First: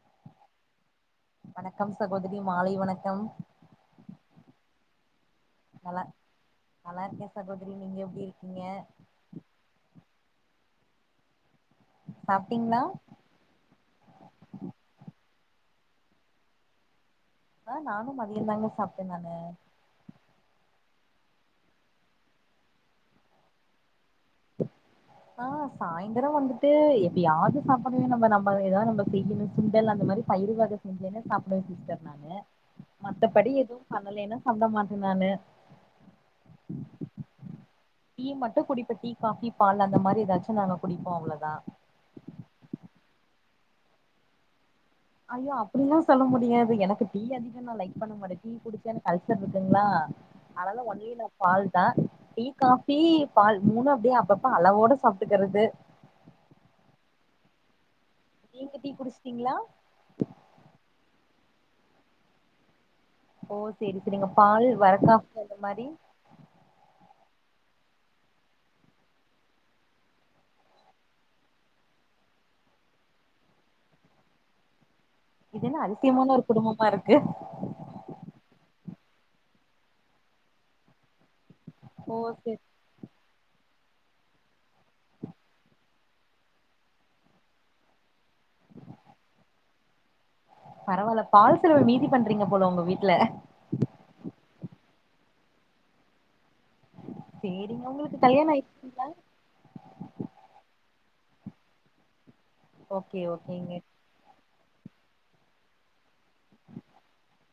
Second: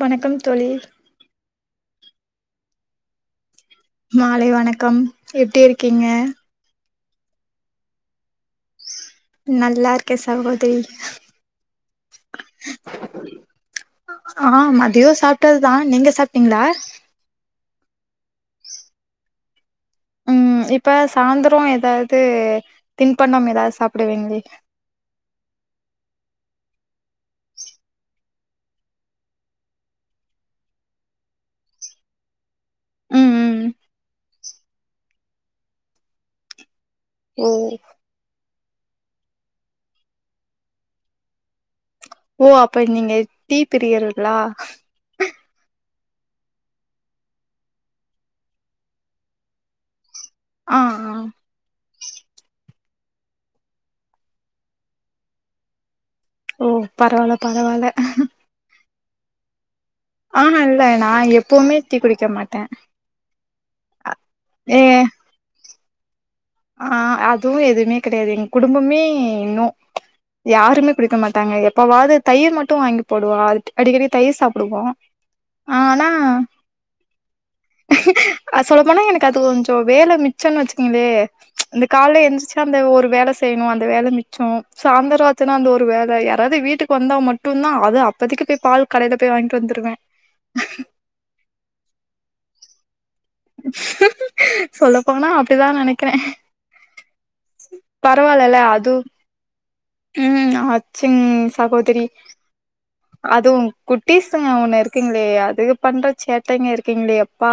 வணக்கம் தோழி வணக்கம் சகோதரி மாலை வணக்கம் மாலை வணக்கம் எப்டி இருக்கீங்க நல்லாருக்கே சகோதரி நீங்க எப்டி இருக்கீங்க நல்லாருக்கே சகோதரி சாப்டிங்ளா ஆ மதியோ சாப்டதுதா நீங்க சாப்டிங்ளா ஆ நானு மதியந்தாங்க சாப்ட்டே நானு ம் இப்ப சாந்ரோ எதாவ்து தின்பண்டம் எதாவ்து சாப்டுவீங்களே [inaudible] ஆ சாய்ந்தரோ வந்துட்டு எப்பயாது சாப்டுவே நம்ப நம்ப எதாவ்து நம்ப செய்யணு சுண்டல் அந்த மாரி பயிறு வக செஞ்சேன்னே சாப்டுவே சிஸ்டர் நானு [inaudible] ம் மத்தபடி ம் எதுவு பண்ணலேன்னா சாப்டமாட்டே நானு ம் டீ மட்டு குடிப்பே டீ காஃபி பால் அந்த மாரி எதாச்சு நாங்க குடிப்போ அவ்ளோதா ஓ அப்ப நீங்க டீ பிரியர்களா ஐயோ அப்டிலா சொல்ல முடியாது எனக்கு டீ அதிக நா லைக் பண்ண மாட்டே டீ குடிச்சா எனக்கு அல்சர் இருக்குங்களா அவ்ள ஆ தா ஆ வழியேல்ல பால் தா டீ காஃபி பால் மூணு அப்டியே அப்பப்ப அளவோட சாப்டுக்கறது ஓ பரவால்ல பரவால்ல நீங்க டீ குடிச்ட்டீங்ளா ஆ நா இல்ல நா எப்போமே டீ குடிக்க மாட்டே ஓ சேரி சேரிங்க பால் ஏ வர காஃபி அந்த மாரி ஆ அதுவு எதுமே கெடயாது எங் குடும்பமே நோ யாருமே குடிக்க மாட்டாங்க எப்பவாது தயிர் மட்டு வாங்கி போடுவா அடிக்கடி தயிர் சாப்டுவோ இது என்ன அதிசியமான ஒரு குடும்பமா இருக்கு அ சொல்ல போனா எனக்கு அது கொஞ்சொ வேல மிச்சோன் வச்சுக்கங்ளே இந்த ஓ கால்ல எந்திச்சா சேரி அந்த ஒரு வேல செய்ணு அந்த வேல மிச்சோ சாந்த்ரோ ஆச்சுனா அந்த ஒரு வேல யாராது வீட்டுக்கு வந்தா ம ட்டுந்தா அது அப்பதிக்கு போய் பால் கடைல போய் வாய்ன்ட்டு வந்துருவே பரவால்ல பால் செலவு மீதி பண்றீங்க போல ஒங்க வீட்ல சொல்ல போனா அப்டிதா நெனைக்கிறே சேரிங்க உங்களுக்கு கல்யாண பரவால்லல அது ஆயிடுச்சுங்களா ம் ஆச்சிங் சகோதிரி ஓகே அதுவு ஓகேங்க கு ட்டிஸுங்க ஒண்ணு இருக்குங்ளே அதுக பண்ற சேட்டைங்க இருக்குங்ளே யப்பா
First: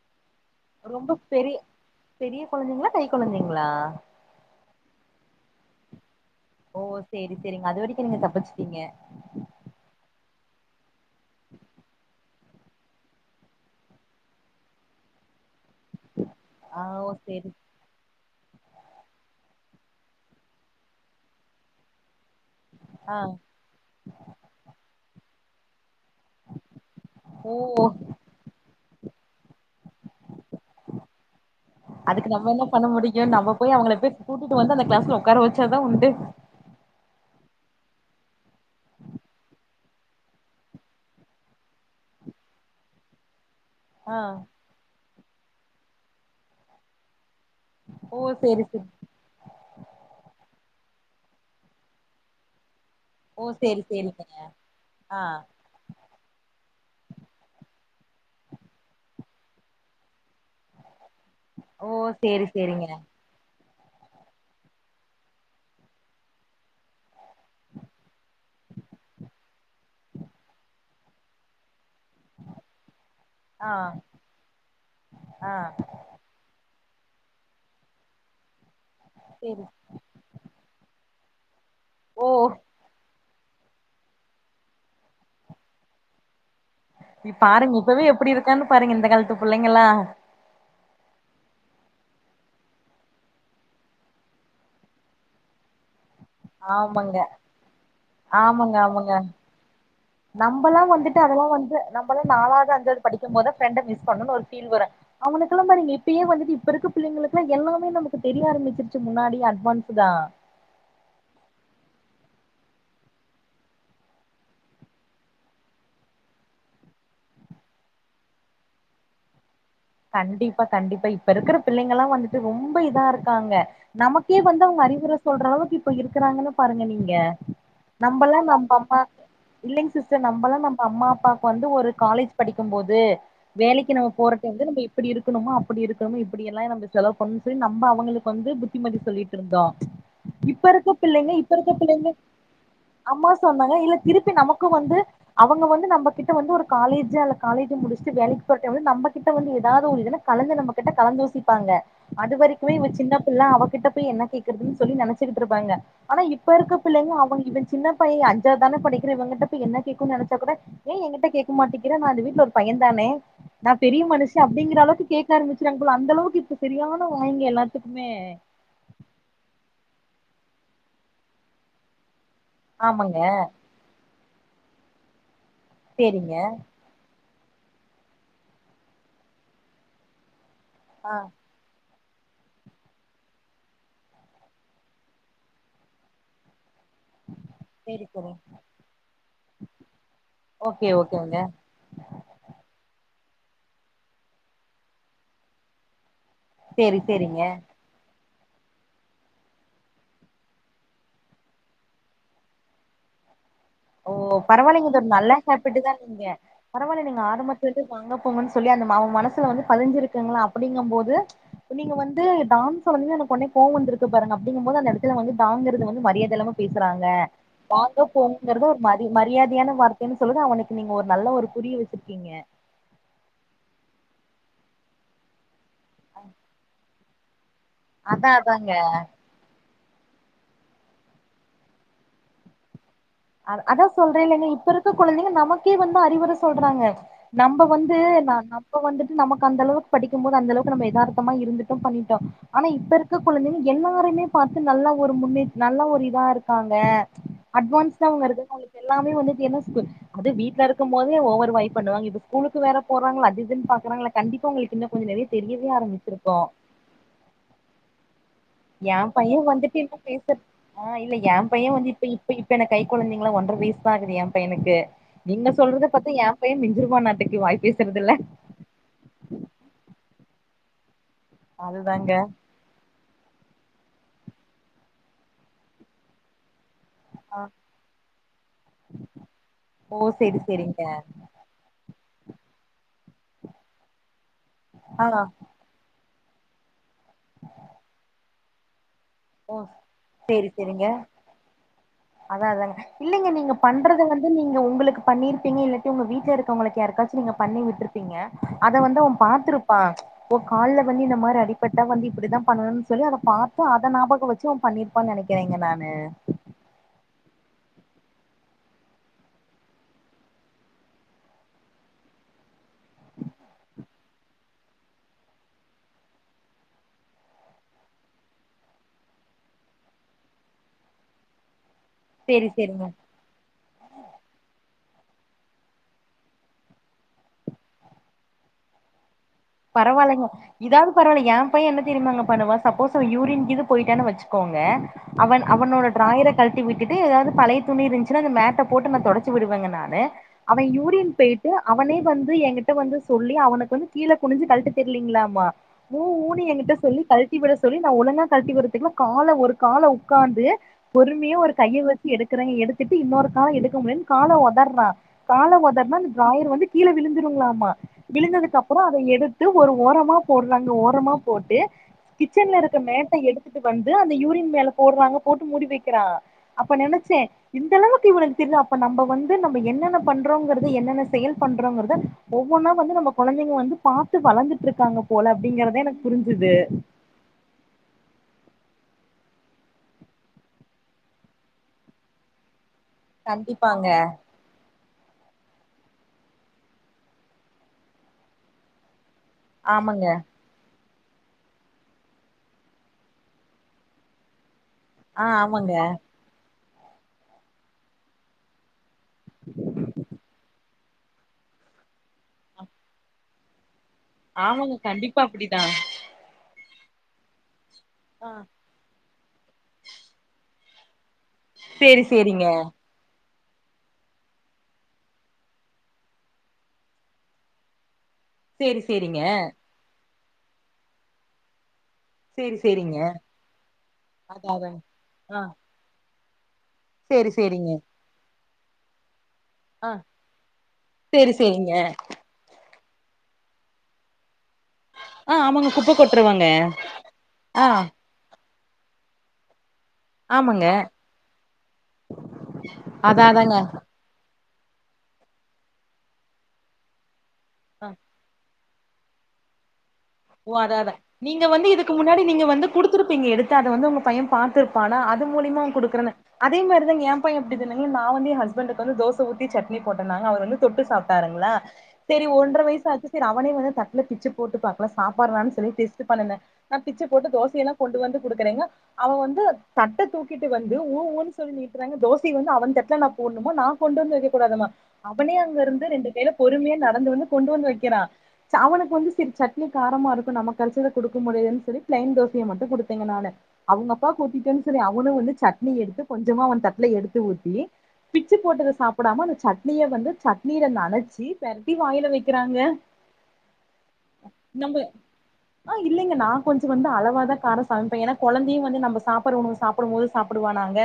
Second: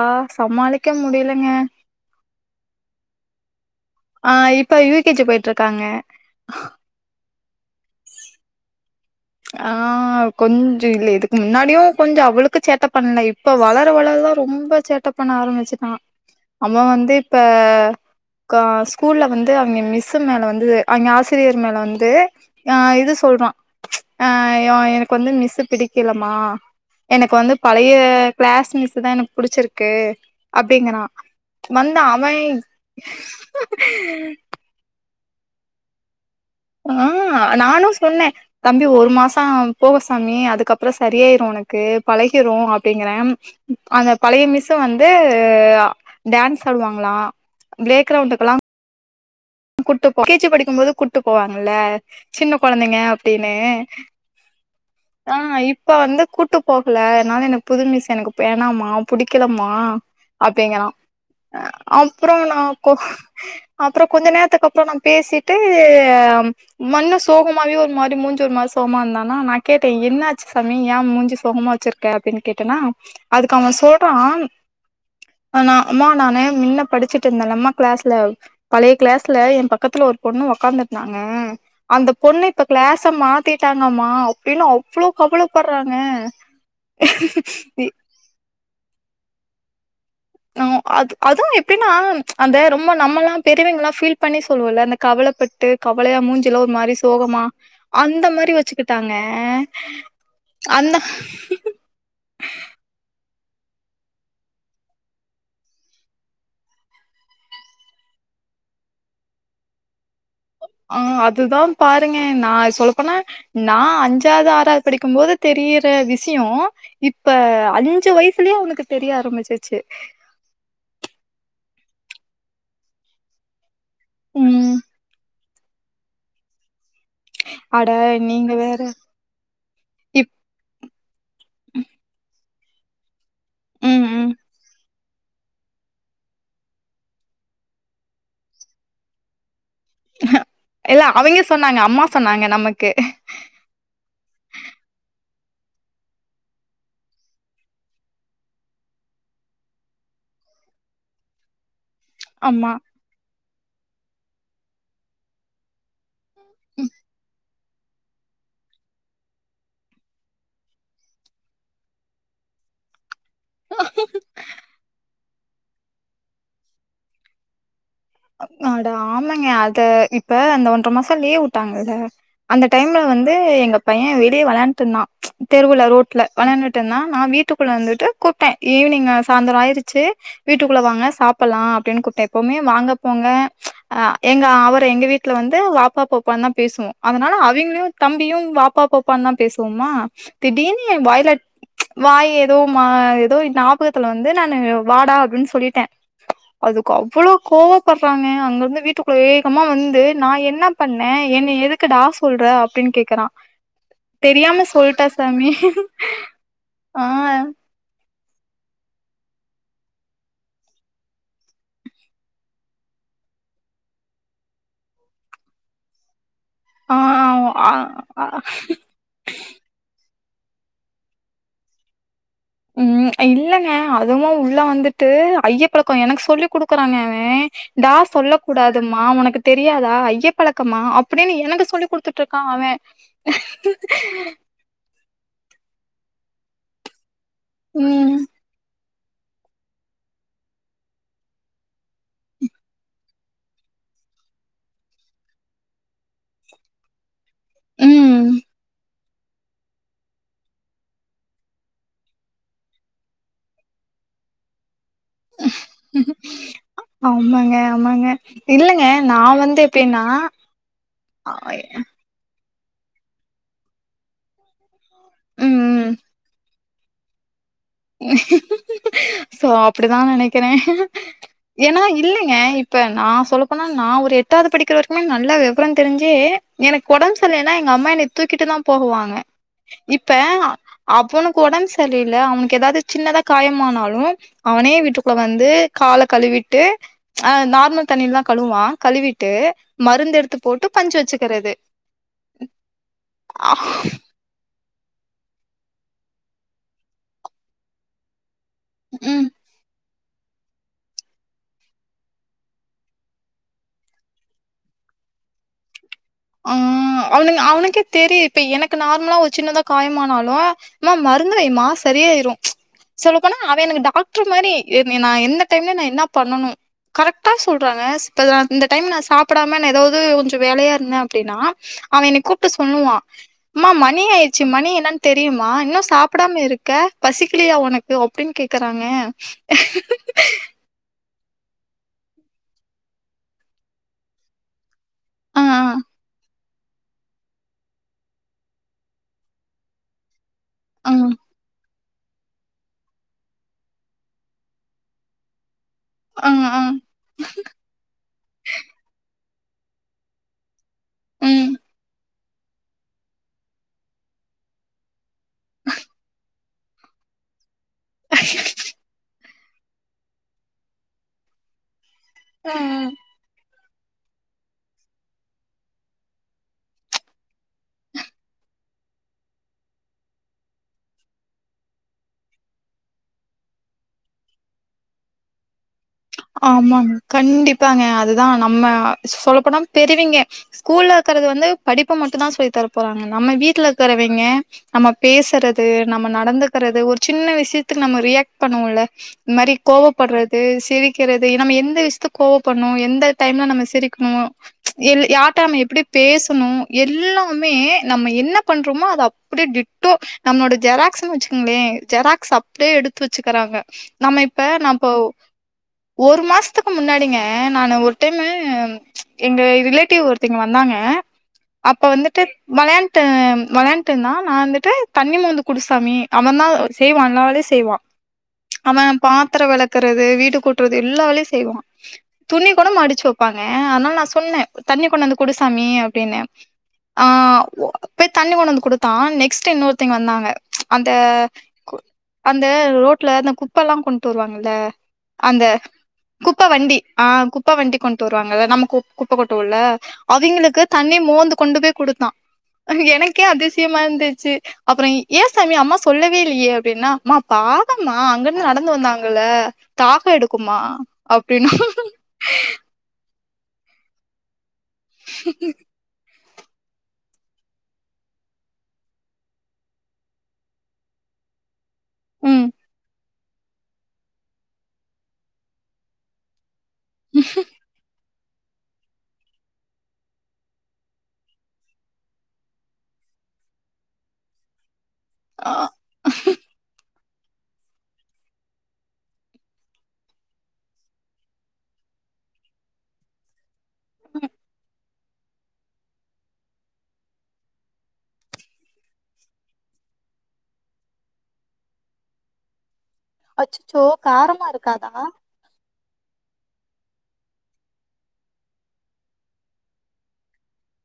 ரொம்ப பெரி பெரிய கொழந்தைங்ளா கை கொழந்தைங்ளா ஆ இப்ப யூ கே ஜி போய்ட்ருக்காங்க ஓ சேரி சேரிங்க அது வரைக்கு நீங்க தப்பிச்ட்டீங்க ஆ கொஞ்ச இல்ல இதுக்கு முன்னாடியு கொஞ்ச அவ்வளுக்கு சேட்ட பண்ல இப்ப வளர வளர தா ரொம்ப சேட்ட பண்ண ஆரம்பிச்சுட்டா நம்ம ஆ ஓ வந்து இப்ப சேரி கா ஸ்கூல்ல வந்து அவிங்க மிஸ்ஸு மேல வந்து அவிங்க ஆசிரியர் மேல வந்து ஆ இது சொல்றா ஆ யோ எனக்கு வந்து மிஸ்ஸு பிடிக் கில மா எனக்கு வந்து ஓ பழைய கிளாஸ் மீஸ் தா எனக்கு புடிச்சிருக்கு அப்டிங்குறா வந்தா அவ அதுக்கு நம்ம என்ன பண்ண முடியு நம்ம போய் அவங்கள போய் கூட்டிட்டு வந்து அந்த கிளாஸ்ல உக்கார வச்சாத தா உண்டு ஆ நானு சொன்னே தம்பி ஒரு மாச போ சாமி அதுக்கப்புற சரியாயிரு உனக்கு பழகிரு அப்டிங்குறே அந்த ஆ பழைய மிஸ் வந்து டான்ஸ் ஆடுவாங்களா பிளே ஓ கிரவுண்டுக்கெல்லா சேரி சேரி கூட்டு போ கேஜி படிக்கு போது கூட்டு போவாங்கல்ல சின்ன கொழந்தைங்க ஓ டின்னு சேரி சேரிங்க ஆ இப் இப்ப வந்து கூட்டு போகல என்னால எனக்கு புது மிஸ் எனக்கு வேணாமா புடிக்கலமா அப்டிங்கிறா ஓ அப்புறோ சேரி நா சேரிங்க கோ அப்புறோ கொஞ்ச நேரத்துக்கு அப்புறோ நா பேசிட்டு மன்னு சோகமாவே ஒரு மாரி மூஞ்சு ஒரு மாரி சோகமா இருந்தானா நா கேட்டே என்ன ஆச்சு சாமி ஏ மூஞ்சி சோகமா வச்சிருக் கே அப்டின்னு கேட்டன்னா அதுக்கு ஆ அவ சொல்றா ஆ நா அம்மா நானு மின்ன படிச்சுட்டு இருந்தேலே அம்மா கிளாஸ்ல பழைய கிளாஸ்ல எ சேரி பக்கத்துல ஒரு பொண்ணு உக்காந்து இருந்தாங்க அந்த ஓ பொண்ணு இப்ப கிளாஸ்ஸ மா த்திட்டாங்கம்மா அப்டின்னு அவ்ளோ கவலப்படுறாங்க பாருங்க இப்பவே எப்டி இருக்கான்னு பாருங்க இந்த காலத்து புள்ளைங்களா அ அது அதுவு எப்டின்னா அந்த ரொம்ப நம்மல்லா பெரியவங்கல்லா ஃபீல் பண்ணி சொல்லுவோல்ல அந்த கவல பட் டு கவலையா மூஞ்சிலா ஒரு மாரி ஆமாங்க சோகமா அந்த மாரி ஆமாங்க ஆமாங்க வெச்சுக்கிட்டாங்க நம்பல்லா வந்துட்டு அது எல்லா வந்து நம்பல்லா நாலாவது அஞ்சாவது படிக்கு போதா ஃப்ரெண்ட மிஸ் பண்ணுன் ஒரு ஃபீல் வரு அவனுக்கெல்லா பாருங்க இப்பயே வந்துட்டு இப்ப இருக்க பிள்ளைங்களுக்குல்லா எல்லாமே நமக்கு தெரிய ஆரம்பிச்சிருச்சு முன்னாடியே அட்வான்ஸ்டா அ அதுதா பாருங்க நா சொல்ல போனா நா அஞ்சாவது ஆறாவது படிக்கும் போது தெரியிற விஷயோ இப்ப அஞ்சு வயசுலயே அவனுக்கு தெரிய ஆரம்பிச்சிச்சு கண்டிப்பா கண்டிப்பா இப்ப இருக்குற பிள்ளைங்க எல்லா வந்துட்டு ரொம்ப இதா இருக்காங்க நமக்கே வந்து ம் அவங்க அறிவுர சொல்ற அளவுக்கு இப்ப இருக்குறாங்கன்னு பாருங்க நீங்க அட நம்பல்லா நீங்க நம்ப வேற அம்மா இல்லைங்க சிஸ்டர் இப் நம்பல்லா நம்ப அம்மா அப்பாக்கு வந்து ஒரு காலேஜ் படிக்கும் போது வேலைக்கு ம் நம்ம ம் போற நம்ம இப்பிடி இருக்கணுமா அப்படி இருக்கணுமா இப்டி எல்லா எ நம்ப செலவு பண்ணு சொல்லி நம்ப அவங்களுக்கு வந்து புத்திமதி சொல்லிட் ருந்தோ இப்ப இருக்க இல்ல பிள்ளைங்க அவைங்க இப்ப இருக்க சொன்னாங்க அம்மா பிள்ளைங்க சொன்னாங்க நமக்கு அம்மா சொன்னாங்க இல்ல திருப்பி நமக்கு வந்து அவங்க வந்து நம்ம கிட்ட வந்து ஒரு காலேஜ் அல்ல காலேஜ் முடிச்சுட்டு வேலைக்கு போற டைம்ல நம்ப கிட்ட வந்து ஏதாவது ஒரு இது கலந்து நம்ம கிட்ட கலந்து யோசிப்பாங்க அது அம்மா வரைக்குமே இவ சின்ன பிள்ள அவகிட்ட போய் என்ன கேக்கறதுன்னு சொல்லி நெனச்சுக்கிட்டு இருப்பாங்க ஆனா இப்ப இருக்க பிள்ளைங்க அவங்க இவ சின்ன பைய அஞ்சாவுதானே படிக்கிறா இவங்கிட்ட போய் என்ன கேக்குன்னு நெனச்சாக்கூட ஏ எகிட்ட கேக்க மாட்டேங்குறே நா இந்த வீட்டுல ஒரு பைய தானே நா பெரிய மனுஷு அப்டிங்கிற அளவுக்கு கேக்க ஆரம்பிச்சுறுவாங்க போல அந்த அளவுக்கு இப்ப சரியான வாய்ங்க எல்லாத்துக்குமே அட ஆமாங்க அது இப்ப அந்த ஒன்ற மாச லீவ் வுட்டாங்கல்ல அந்த டைம்ல ஆமாங்க வந்து எங்க பைய வெளியே வெளயாண்டு இருந்தா தெருவுல ரோட்ல சேரிங்க வெளையாண் டுந்தா நா வீட்டுக்குள்ள இருந்துட்டு கூப்ட்டே ஈவினிங் சாய்ந்தரோ ஆயிருச்சு வீட்டுக்குள்ள வாங்க ஆ சாப்பலா அப்படின்னு கூப்ட்ட எப்பவுமே வாங்க போங்க அ எங்க அவரை எங்க வீட்ல வந்து வாப்பா போப்பன்னு தா பேசுவோ அதனால அவிங்களு சேரி சேரி தம்பியு வாப்பா போப்பனூதா பேசுவோமா திடீனு ஓகே ஏ வாய்ல ஓகேங்க வாய் ஏதோ மா ஏதோ ஞாபகத்துல வந்து நான்னு வாடா அப்டின்னு சொல்லிட்டே அதுக்கு சேரி அவ்ளோ சேரிங்க கோவ படுறாங்க அங்கிருந்து வீட்டுக்குள்ள வேகமா வந்து நா என்ன பண்ணே என்ன எதுக்கு டா சொல்ற அப்படின்னு கேக்க க்கரா ஓ பரவாயில்லைங்க இது ஒரு நல்ல ஹாப்பிட்டு தாங்க நீங்க பரவால்ல ஆ நீங்க ஆரம்ப வாங்க போங்கன்னு சொல்லி அந்த மா மனசுல வந்து பதிஞ்சிருக்குங்க அப்படிங்கும் போது நீங்க வந்து டான்னு சொன்னதுமே அவனுக்கு ஒடனே கோவ வந்திருக்கு பாருங்க அப்படிங்கும்போது அந்த எடத்துல வந்து டா ங்கரது வந்து மரியாத இல்லாம ஆ பேசுறாங்க ஆ வாங்க ஆ போங்க மரி மரியாதையான வார்த்தைன்னு சொல்லுது அவனுக்கு நீங்க ஒரு நல்ல ஒரு புரிய வச்சிருக்கீங்க ம் இல்லங்க அதுவு உள்ள வந்துட்டு ஐயப் எனக்கு சொல்லி குடுக்கறாங்க அவ டா அதா அதாங்க சொல்லக்கூடாது மா ஒனக்குத் தெரியாதா ஐய பழக்கமா அப்படின்னு எனக்கு சொல்லி குடுத்துட்ருக்கா அவ அத அதா சொல்றே இல்லைங்க இப்ப இருக்கற கொழந்தைங்க நமக்கே வந்து அறிவுர சொல்றாங்க நம்ம வந்து ம் நானா நம்ம வந்துட்டு நமக்கு அந்தளவுக்கு படிக்கும்போது அந்தளவுக்கு நம்ம ஏதார்த்தமா இருந்துட்டோ பண்ணிட்டோ ஆனா இப்பருக்க கொழந்தைங்க எல்லாரையுமே பாத்து நல்லா ஒரு முன்னே நல்ல ஒரு இதா இருக்காங்க அட்வான்ஸா அவங்க ம் இருக்கு அவங்களுக்கு எல்லாமே வந்துட்டு என்ன சொல்ற அது வீட்ல இருக்கும் போதே ஓவர் வைப் பண்ணுவாங்க இப்ப ஸ்கூலுக்கு வேற போறாங்களா அதுஇதுனு பாக்குறாங்களா கண்டிப்ப அவுங்களுக்கு இன்னு கொஞ்ச நெறைய தெரியவே ஆரம்பிச்சிருக்கோ ஆமாங்க ஆமாங்க இல்லங்க ஏ நா பைய வந்து வந்துட்டு இன்னு எப்டின்னா பேசுறது இல்ல ஏ பைய வந்து இப்போ இப்ப இப்ப என்க்கு கை கொழந்தைங்க தா ஒன்ற வயசுதா ஆகுது ஏ பையனுக்கு நீங்க ம் சொல்றத பாத்தா ஏ பைய மின்ஞ்சிறுவனட்டாக்கு வாய் பேசுறதுல சோ அப்படித்தா நெனைக்கிறே ஏன்னா அதுதாங்க இல்லைங்க இப்ப நா சொல்லப்போனா நா ஒரு எட்டாவது படிக்கிற வரைக்குமே நல்ல வெவர தெரிஞ்சே எனக் ஒடம்பு சரி ஆ இல்லனா எங்கம்மா என்ன தூக்கிட்டு தா போகுவாங்க ஓ இப்ப செரி செரிங்க அவனுக்கு ஒடம்பு சரில்லல அவனு எதாவது சின்னதா காயமானாலு அவனே ஆ வீட்டுக்குள்ள வந்து கால கழுவிட்டு ஆ நார்மல் தண்ணிலதா கழுவா கழுவி ட்டு ஓ மருந்து எடுத்து செரி போட்டு செரிங்க பஞ்சு வச்சுக்கிறது அதா அதாங்க இல்லைங்க நீங்க பண்றது வந் இல்ல நீங்க உங்களுக்கு பண்ணி இருப்பீங்க இல்லாடி உங்க வீட்டுல இருக்க வங்களுக்கு யாருக்காச்சு நீங்க பண்ணி விட்ருப் பிங்க அத வந்து அவ ம் பாத்திருப்பா இப்ப கால்ல வந்து இந்த மாரி அடிப்பட்டா வந்து இப்டித்தா பண்ணணுனு சொல்லி அத பாத்து அப் இத ஞாபக வச்சு அவ பண்ணிருப்பான்னு நெனைக்கிறேங்க நானு ஆ அவனு அவனுக்கே தெரியு இப்ப எனக்கு நார்மலா வச் சின்னதா காயமானாலு மா மருந்து வைமா சரியாயிரு சொல்ல போனா அவ எனக்கு டாக்ட்ரு மாரி என்ன நா எந்த டைம்ல நா என்னா பண்ணனு கரெக்டா சொல்றங்க இப்போ நா இந்த டைம்ல நா சாப்டாம நா ஏதாவது கொஞ்ச வேலையா இருந்தே அப்டின்னா அவ என்ன கூப்ட்டு சேரி சேரிங்க சொல்லுவா அம்மா மணி ஆயிடுச்சு மணி என்னன்னு தெரியுமா இன்னு சாப்டாம இருக்க பசிக்கலையா உனக் யோ அப்டின்னு கேக்குறாங்க பரவாயில்லைங்க இதாவது பரவாயில்லைங்க எ பைய என்ன தெரியுமாங்க பண்ணுவா, சப்போஸ் அவ யூரின் இது போய்ட்டானு வச்சுக்கோங்க ஆ அவன் ஆ அவனோட ட்ராயர கழட்டி விட்டுட்டு ஏதாவது பழைய துணி இருன்ச்சுன்னா அந்த மேட்ட போட்டு நா தொடச்சி விடுவேங்க நானு அவன் ஆ யூரின் போய்ட்டு அவனே வந்து என்கிட்ட வந்து சொல்லி அவனுக்கு வந்து கீழ குனுஞ்சு கழட்ட தெரியலீங்களாமா ஊ ஆ ஊனு ஆ எங்கிட்ட சொல்லி கழட் ட்டிவிட சொல்லி நா ஒழுங்கா கழட்டி விடுரதுக்குள்ள கால ஒரு கால உட்காந்து பொறும்யா ம். ஒரு கைய வச் ச்சி எடுக்குறேங் எடுத்துட்டு இன்னொரு காலஎடுக்க முடிலனு கால உதர்றா கால உதற்னா இந்த ட்ராயர் வந்து கீழ விழுந்துருங்களாமா விழுந்ததுக்கு அப்பறோ அத எடுத்து ஒரு ஓரமா போடுறாங்க ஓரமா போட்டு ஆ, கிச்சன்ல ஆ. இருக்க மேட்ட எடுத்துட்டு வந்து அந்த யூரின் மேல போடுறாங்க போட்டு மூடி வைக்கிறா அப்ப நெனச்சே இந்த அளவுக்கு இவனுக்கு தெரிதா அப்ப நம்ம வந்து நம்ம என்னென்ன பண்றோங்கறத என்னென்ன செயல் பண்றோங்கறத ஒவ்வொன்னா வந்து நம்ம குழந்தைங்க வந்து பாத்து வளந்துட்டு இருக்காங்க போல அப்டிங்கறதே எனக் ஆமாங்க கண்டிப்பாங்க அதுதான் நம்ம சொல்லப்போனா தெருவீங்க ஸ்கூல்ல இருக்கறது வந்து படிப்ப மட்டும் தான் சொல்லி தர போறாங்க நம்ம வீட்ல கண்டிப்பாங்க இருக்கறவெங்க நம்ம பேசுறது நம்ம நடந்துக்கிறது ஒரு சின்ன விஷயத்துக்கு நம்ம ரியாக்ட் பண்ணுவோம்ல இம் மாரி ஆமாங்க கோவப்படுறது சிரி க்கிறது நம்ம எந்த விஷ்த்துக்கு கோபண்ணு எந்த டைம்ல நம்ம சிரிக்கணு இல்ல ஆ யார்ட்ட நம்ம ஆமாங்க எப்டி பேசணு எல்லாமே நம்ம என்ன பண்றோமோ அத அப் அப்டே டிட்டோ நம்மளோட ஜெராக்ஸ்ன்னு வச்சுக்கோங்களே ஜெராக்ஸ் அப்டியேஸ்வ எடுத்து வச்சுக்கிறாங்க ஆமாங்க கண்டிப்பா அப்டிதா ஒரு மாசத்துக்கு முன்னாடிங்க நானு ஒரு டைமு ஆ எங்க ரிலேட்டிவ் ஒருத்தங்க வந்தாங்க அப்ப சேரி வந்துட்டு சேரிங்க வளான் ட்டு வளான்ட்டுருந்தான் நான் வந்துட்டு தண்ணி மோந்து குடுசாமி அவன் தா செய்வா எல்லா வேலயு செய்வா அவ சேரி சேரிங்க பாத்திர விளக்குறது வீடு கூட்றது எல்லாவேலையு செய்வா துணி சேரி கூட சேரிங்க மடிச்சு வப்பாங்க அனால நா சொன்னே அதா அதாங்க தண்ணி கொண்டு வந்து ஆ குடுசாமி அப்டின்னு ஆ சேரி ஓ சேரிங்க போய் தண்ணி கொண்டு வந்து கொடுத்தான் நெக்ஸ் ட்டு ஆ இன்னொருத்தைங்க வந்தாங்க அந்த சேரி சேரிங்க கு அந்த ரோட்ல அந்த குப்பல்லா கொண்ட்டு வருவாங்கல்ல ஆ அந்த ஆமாங்க குப்ப கொட்டுருவாங்க வண்டி ஆ குப்ப ஆ வண்டி கொண்டு வருவாங்கல நம்ம குப்பை கொட்டுவோல அவிங்களுக்கு ஆமாங்க தண்ணி மோந்து கொண்டு போய் குடுத்தா எனக்கே அதா அதாங்க ஆ அதிசயமா இருந்துச்சு அப்புற ஏசாமி அம்மா சொல்லவே இல்லையே அப்டின்னா அம்மா பாவம்மா அங்கருந்து நடந்து வந்தாங்க கல தாகோ ஓ எடுக்கும்மா அதா அதா நீங்க அப்டின்னா வந்து இதுக்கு முன்னாடி நீங்க வந்து குடுத்துருப்பீங்க எடுத்து அத வந்து உங்க பைய பாத்துருப்பானா அது மூலிமா அவுங் குடுக்குறனு அதே மாரி தங்க ஏ பைய அப்டிதானுங்க நா வந்து ஏ ஹஸ்பண்டுக்கு வந்து தோச ஊத்தி சட்னி போட்டனாங்க அவரு வந்து தொட்டு சாப்ட்டு பாருங்ளே சரி ம் ஒன்ர வயசு ஆச்சு சரி அவனே வந்து தட்டுல பிச்சு போட்டு பாக்கலா சாப்பாறான் சொல்லி டெஸ்ட்டு பண்ணுனே நா பிச்ச போட்டு தோசையெல்லா கொண்டு வந்து குடுக்குறேங்க அவ வந்து தட்ட தூக்கிட்டு வந்து ஊ ஊன்னு சொல்லி நீட்டுறாங்க தோச வந்து அவ தட்ல ந போணுமா நான் கொண்டு வந்து வைக்க கூடாதமா அவனே ஆ அங்க இருந்து ரெண்டு கைல பொறுமையா நடந்து வந்து கொண்டு வந்து வைக்கிறா அவனுக்கு வந்து சி ச ட்னி காரமா இருக்குன் நமக்கு அரச்சத குடுக்க முடியதுன் சொல்லி பிளெய்ன் தோசைய மட்டு குடுத்தேங்க நானு. அவுங்க அப்பா கூட்டிட்டேன்னு செரி அவளு ம் வந்து சட்னி எடுத்து கொஞ்சமா அவன் தட்டுல எடுத்து ஊத்தி பிச்சு போட்டத சாப்டாம அந்த சட்னிய வந்து சட்னியில நனைைச்சி பரட்டி வாயில வக்கிறாங்க அச்சச்சோ காரம் நம்பு ஆ இல்லைங்க நா கொஞ்சோ வந்து அளவாதா காரௌ சமைப்பே ஏனா கொழந்தையு வந்து நம்ம சாப்பற்ற உணவ சாப் [unintelligible] போது சாப்புடுவானாங்க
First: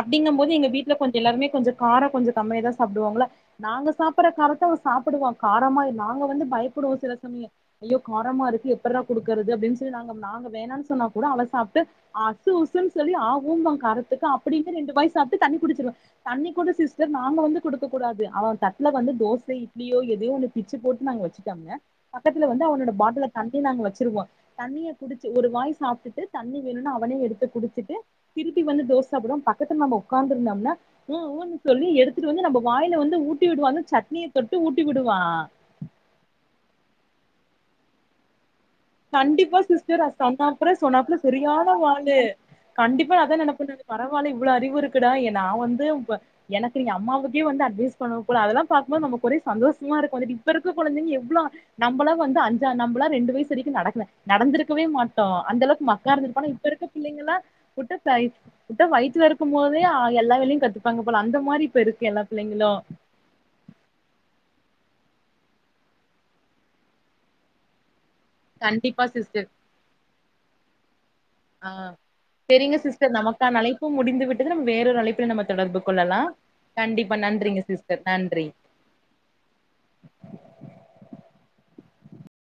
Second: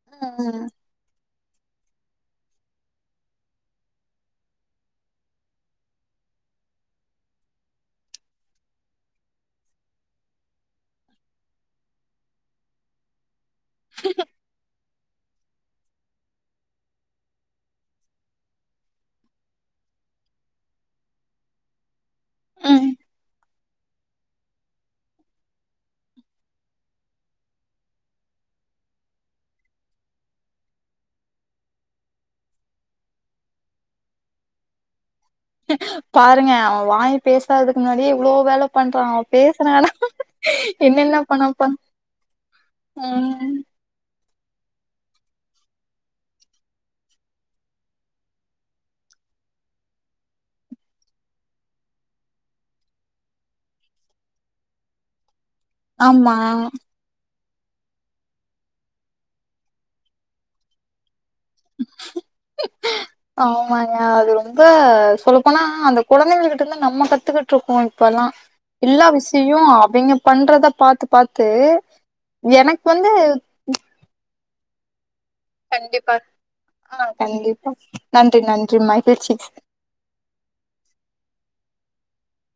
அப்படிங்கம் போது ம் எங்க வீட் இல்ல கொஞ்ச எல்லாருமே கொஞ்ச கார கொஞ்ச கம்மியாதா சாப்டுவாங்களா நாங்க சாப்பற காரத்த அவ சாப்பிடுவா காரமாய் நாங்க வந்து பயப்படுவோ சில சமய ஐயோ காரமா இருக்கு எப்பற்ரா குடுக்குறது அப்டின் சொல்லி நாங்க நாங்க வேணானு சொன்னா கூட அவெ சாப்ட்டு உஷ்ஷு உஷ்ஷுன் சொல்லி ஆ வூம்பா காறத்துக்கு அப்டி இருந்து ரெண்டு வாய் சாப்டு தண்ணி குடுச்சுருவே தண்ணி கூட சிஸ்டர் நாங்க வந்து குடுக்க கூடாது அவெ தட்ல வந்து தோச இட்லியோ எதையோ ஒன்னு பிச்சு போட்டு நாங்க வச்சுட்டோம்ங்க பக்கத்து வந்து ம் அவனோட பாட்டில த தி நாங்க வச்சிருவோ தண்ணிய குடிச்சு ஒரு வாய் சாப்ட்டுட்டு தண்ணி வேணுனு அவனே எடுத்து குடிச்சுட்டு திருப்பி வந்து தோச சாப்டுவா பக்கத்துல நம்ம உக்காந்துருந்தோம்னா உ ஊன்னு சொல்லி எடுத்துட்டு வந்து நம்ம வாய்ல வந்து ஊட்டி விடுவாங்க சட்னியை தொட்டு ஊட்டி விடுவா பாருங்க அவ வாய் பேசாததுக்கு முன்னாடியே எவ்ளோ வேல பண்றா அவ கண்டிப்பா பேசுனானா சிஸ்டர் அ சம்மப்பறோ சொன்னாப்புல என்னென்ன பண்ண சரியான போறா வாளு கண்டிப்பா அதா ம் நெனப்பே நானு பரவால்ல இவ்ளோ அறிவு இருக்குடா எ நா வந்து எனக்கு நீங்க அம்மாவுக்கே வந்து அட்வைஸ் பண்ண கூட அதெல்லா பாக்கும்போது நமக்கு ஒரே சந்தோஷமா இருக்கு வந்துட்டு இப்ப இருக்க கொழந்தைங்க எவ்ளோ நம்மள வந்து அஞ்சா நம்மளா ரெண்டு வயசு சி வரைக்கு நடக்கல நடந்திருக்கவே மாட்டோ அந்த அளவுக்கு மக்கா ஆமா இருந்துருப்போ ஆனா இப்ப இருக்க பிள்ளைங்கள வுட்ட சாயி விட்டா வயி்த்துல இருக்கு போதே எல்லா வேலையு கத்துப்பாங்க போல அந்த மாரி இப்ப இருக்கு எல்லா பிள்ளைங்களு ஆமாங்க அது ரொம்ப சொல்லப்போனா அந்த குழந்தைங்க கிட்ட இருந்து நம்ம கத்துக்கட் தூக்கொ இப்பல்லா எல்லா கண்டிப்பா சிஸ்டர் விஷயையு அவிங்க பண்றத பாத்து பாத்து ஆ எனக்கு வந்து இப்ப முடிந்து விட்டது நம்ம வேறொரு அழைப்பல நம்ம தொடர்பு கண்டிப்பா கொள்ளலா கண்டிப்பா நன்றிங்க சிஸ்டர் நன்றி